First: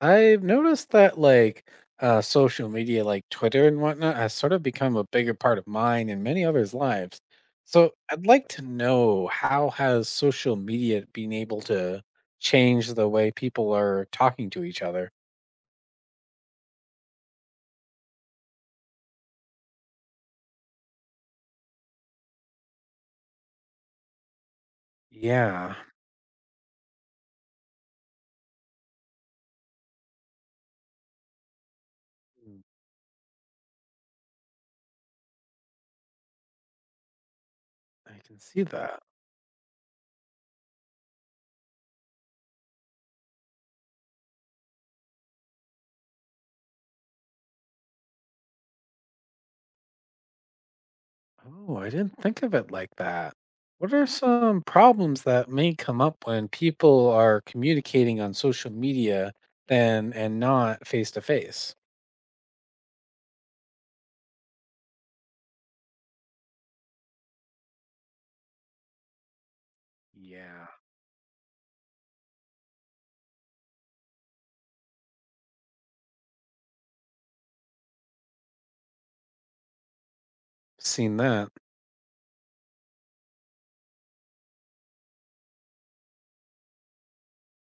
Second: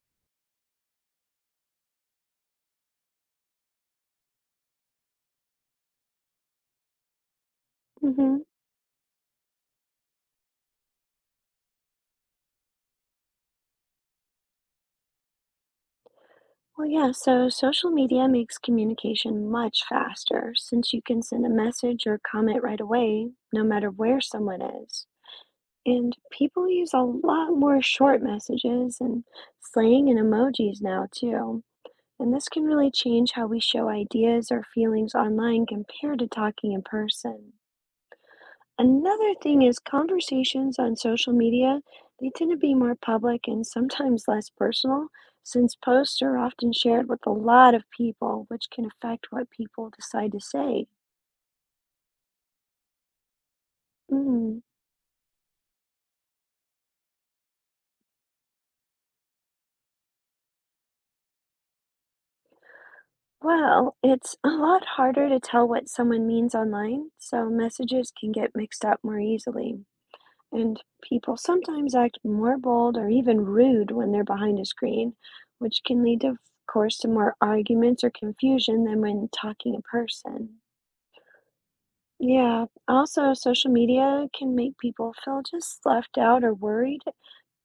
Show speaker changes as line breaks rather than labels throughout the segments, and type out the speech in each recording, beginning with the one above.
I've noticed that like social media, like Twitter and whatnot, has sort of become a bigger part of mine and many others' lives. So I'd
Mm-hmm.
like to know how has social media been able to change the way people are talking to each other?
Well, yeah, so social media makes communication much faster since you can send a message or comment right away, no matter where someone is.
Yeah,
And people use a lot more short messages and slang and emojis now, too. And this
mm,
can really change how we show ideas or feelings online compared to talking in person.
I can see that.
Another thing is conversations on social media, they tend to be more public and sometimes less personal, since posts are often shared with a lot of people, which can affect what people decide to say.
Oh, I didn't think of it like that. What are
Mm.
some problems that may come up when people are communicating on social media than and not face to face?
Well, it's a lot harder to tell what someone means online, so messages can get mixed up more easily.
Yeah.
And people sometimes act more bold or even rude when they're behind a screen, which can lead, of course, to more arguments or confusion than when talking in person.
Seen that.
Yeah, also, social media can make people feel just left out or worried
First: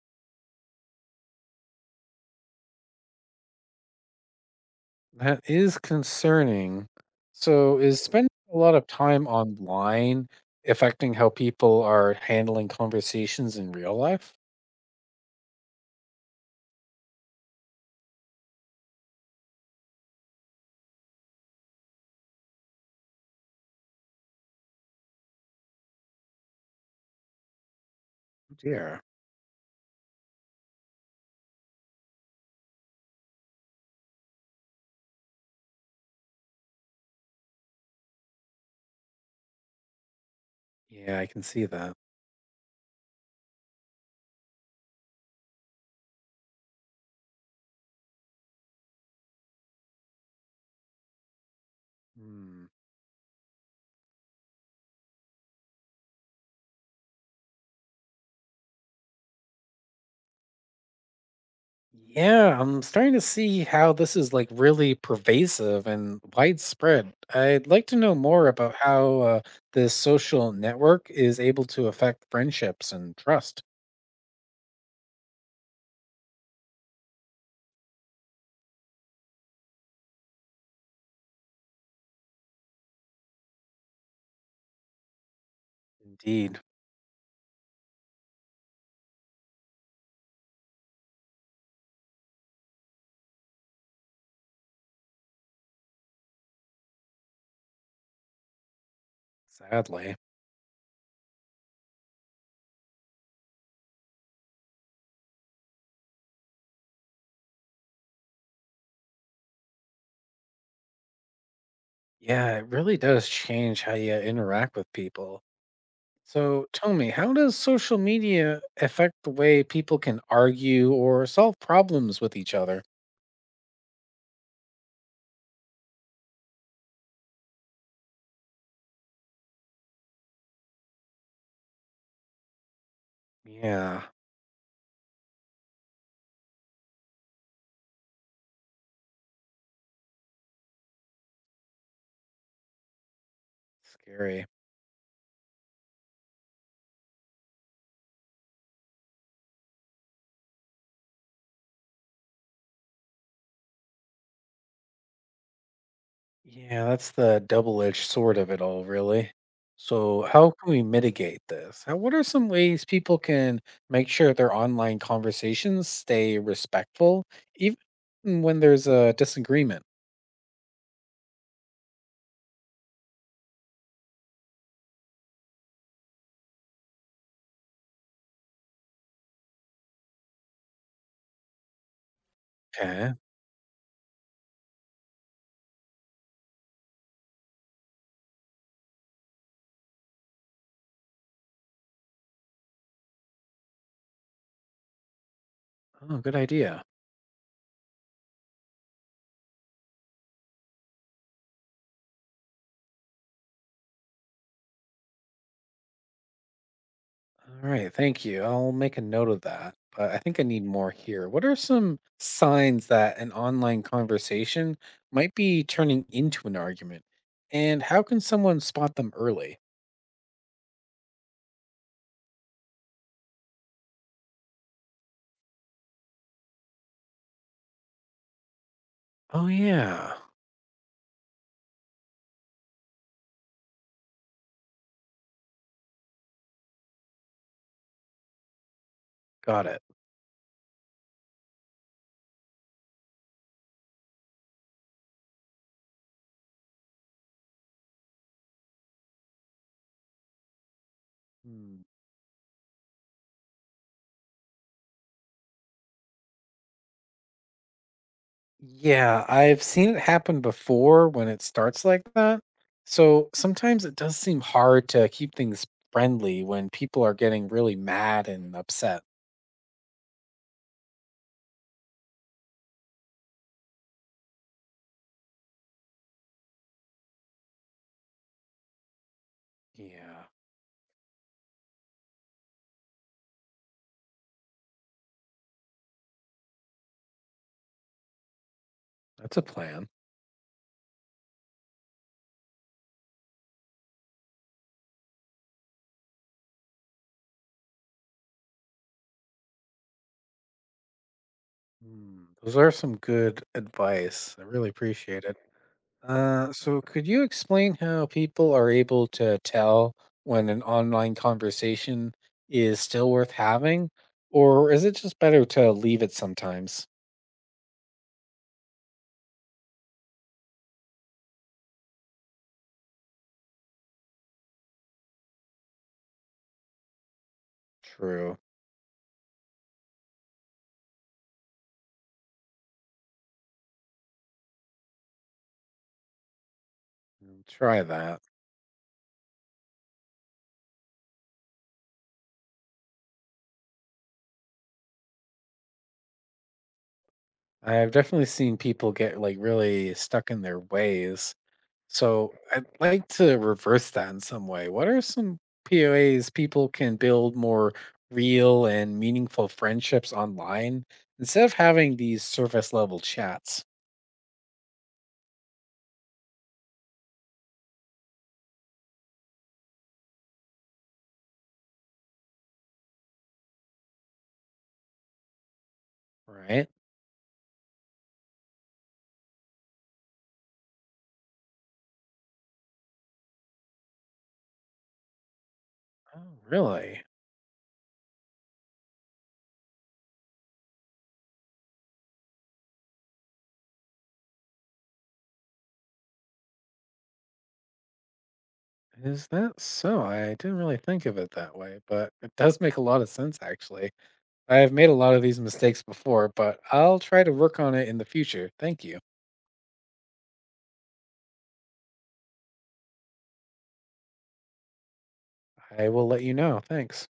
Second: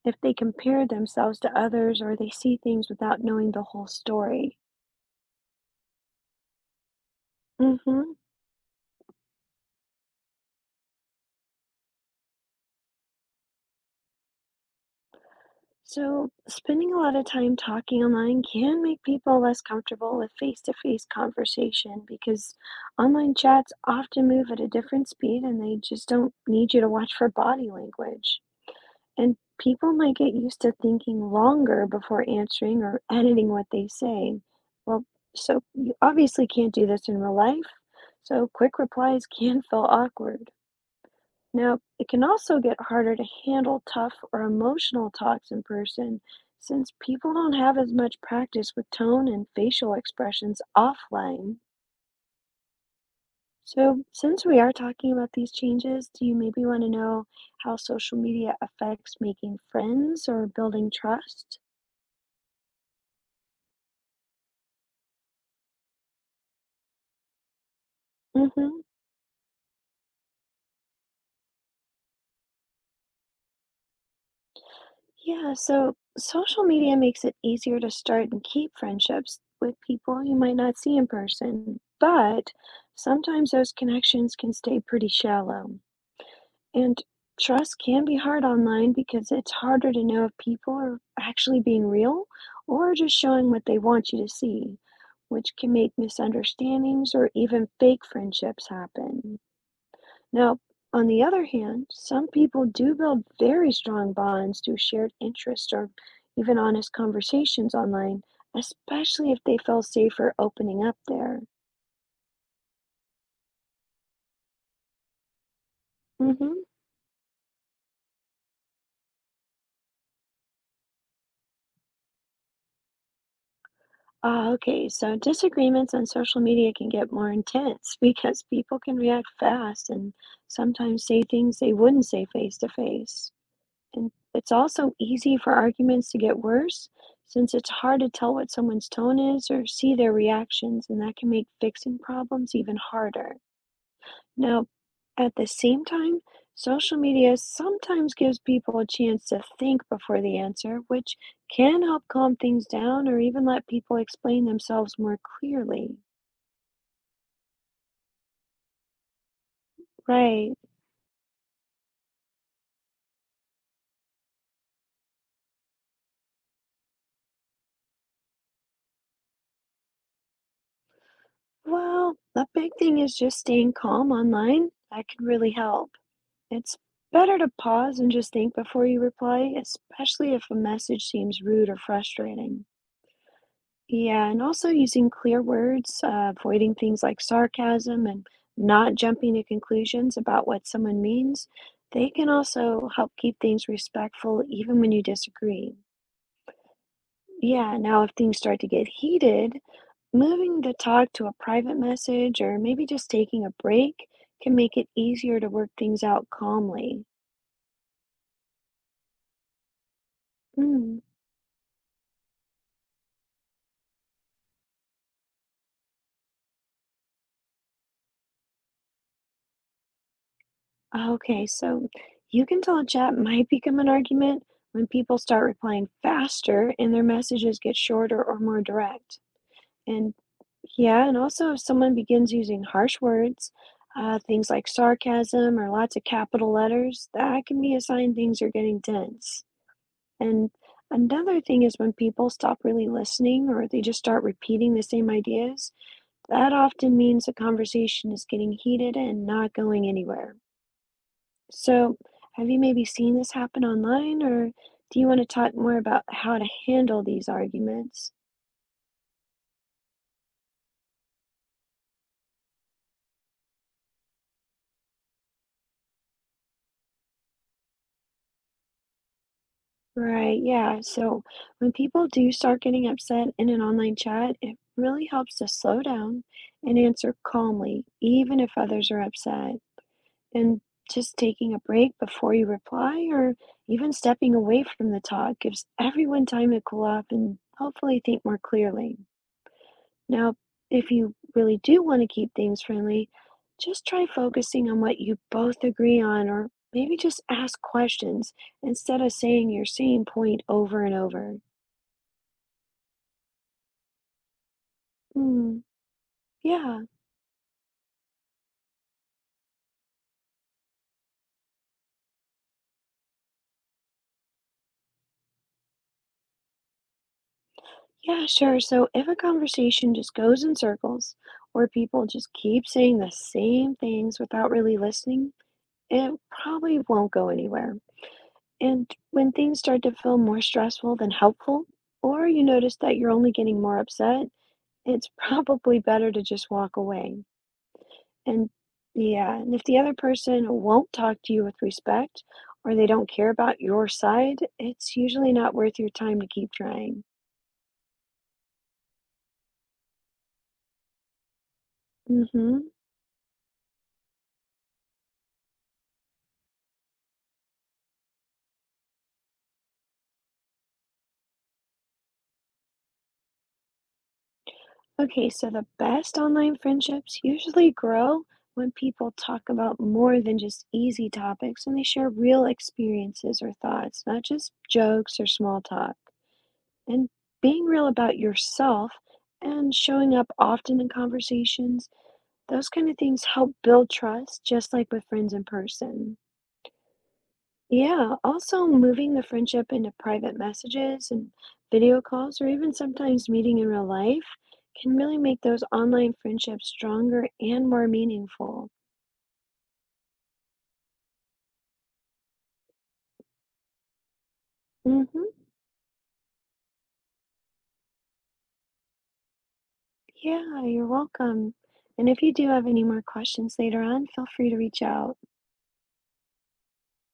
if they compare themselves to others or they see things without knowing the whole story.
That is concerning. So,
Mm
is
hmm.
spending a lot of time online affecting how people are handling conversations in real life?
So, spending a lot of time talking online can make people less comfortable with face to face conversation because online chats often move at a different speed and they just don't need you to watch for body language.
Oh dear.
And people might get used to thinking longer before answering or editing what they say. Well, so you obviously can't do this in real life, so quick replies can feel awkward.
Yeah, I can see
Now,
that.
it can also get harder to handle tough or emotional talks in person since people don't have as much practice with tone and facial expressions offline.
Hmm.
So, since we are talking about these changes, do you maybe want to know how social media affects making friends or building trust?
Yeah, I'm starting to see how this is like really pervasive and widespread. I'd like to know more about
Mm-hmm.
how this social network is able to affect friendships and trust.
Yeah, so social media makes it easier to start and keep friendships with people you might not see in person, but sometimes those connections can stay pretty shallow.
Indeed,
And trust can be hard online because it's harder to know if people are actually being real or just showing what they want you to see, which can make misunderstandings or even fake friendships happen.
sadly.
Now, on the other hand, some people do build very strong bonds through shared interests or even honest conversations online, especially if they feel safer opening up there.
Yeah, it really does change how you interact with people.
Hmm.
So tell me, how does social media affect the way people can argue or solve problems with each other?
Ah, okay. So disagreements on social media can get more intense because people can react fast and sometimes say things they wouldn't say face to face.
Yeah,
And it's also easy for arguments to get worse since it's hard to tell what someone's tone is or see their reactions, and that can make fixing problems even harder.
scary.
Now, at the same time, social media sometimes gives people a chance to think before the answer, which can help calm things down or even let people explain themselves more clearly.
Yeah, that's the double edged sword of it all, really. So, how
Right.
can we mitigate this? How, what are some ways people can make sure their online conversations stay respectful, even when there's a disagreement?
Well, the big thing is just staying calm online. That can really help. It's better to pause and just think before you reply, especially if a message seems rude or frustrating.
Okay.
Yeah, and also using clear words, avoiding things like sarcasm and not jumping to conclusions about what someone means. They can also help keep things respectful even when you disagree.
Oh, good idea.
Yeah, now if things start to get heated, moving the talk to a private message or maybe just taking a break can make it easier to work things out calmly.
All right, thank you. I'll make a note of that. But I think I need more
Mm.
here. What are some signs that an online conversation might be turning into an argument? And how can someone spot them early?
Okay, so you can tell a chat might become an argument when people start replying faster and their messages get shorter or more direct.
Oh,
And
yeah,
yeah, and also if someone begins using harsh words, things like sarcasm or lots of capital letters, that can be a sign things are getting tense.
got it.
And another thing is when people stop really listening or they just start repeating the same ideas, that often means the conversation is getting heated and not going anywhere.
Hmm.
So, have you maybe seen this happen online, or do you want to talk more about how to handle these arguments?
Yeah, I've seen it happen before when it starts like that. So sometimes it does seem hard to keep things friendly when people are getting really mad and upset.
Right, yeah. So, when people do start getting upset in an online chat, it really helps to slow down and answer calmly, even if others are upset.
Yeah,
And just taking a break before you reply, or even stepping away from the talk, gives everyone time to cool off and hopefully think more clearly.
that's a plan.
Now, if you really do want to keep things friendly, just try focusing on what you both agree on, or maybe just ask questions instead of saying your same point over and over.
Those are some good advice. I really appreciate it.
Hmm,
So,
yeah,
could you explain how people are able to tell when an online conversation is still worth having, or is it just better to leave it sometimes?
yeah, sure. So if a conversation just goes in circles, or people just keep saying the same things without really listening, it probably won't go anywhere.
True.
And when things start to feel more stressful than helpful, or you notice that you're only getting more upset, it's probably better to just walk away.
Try that.
And yeah, and if the other person won't talk to you with respect or they don't care about your side, it's usually not worth your time to keep trying.
I've definitely seen people get like really stuck in their ways. So
Mm-hmm.
I'd like to reverse that in some way. What are some POAs people can build more real and meaningful friendships online instead of having these surface level chats?
Okay, so the best online friendships usually grow when people talk about more than just easy topics and they share real experiences or thoughts, not just jokes or small talk.
Right?
And being real about yourself and showing up often in conversations, those kind of things help build trust, just like with friends in person.
Oh, really?
Yeah, also moving the friendship into private messages and video calls, or even sometimes meeting in real life, can really make those online friendships stronger and more meaningful.
Is that so? I didn't really think of it that way, but it does make a lot of sense actually. I have made a lot of these
Hmm.
mistakes before, but I'll try to work on it in the future. Thank you.
Yeah, you're welcome. And if you do have any more questions later on, feel free to reach out.
I will let you know. Thanks.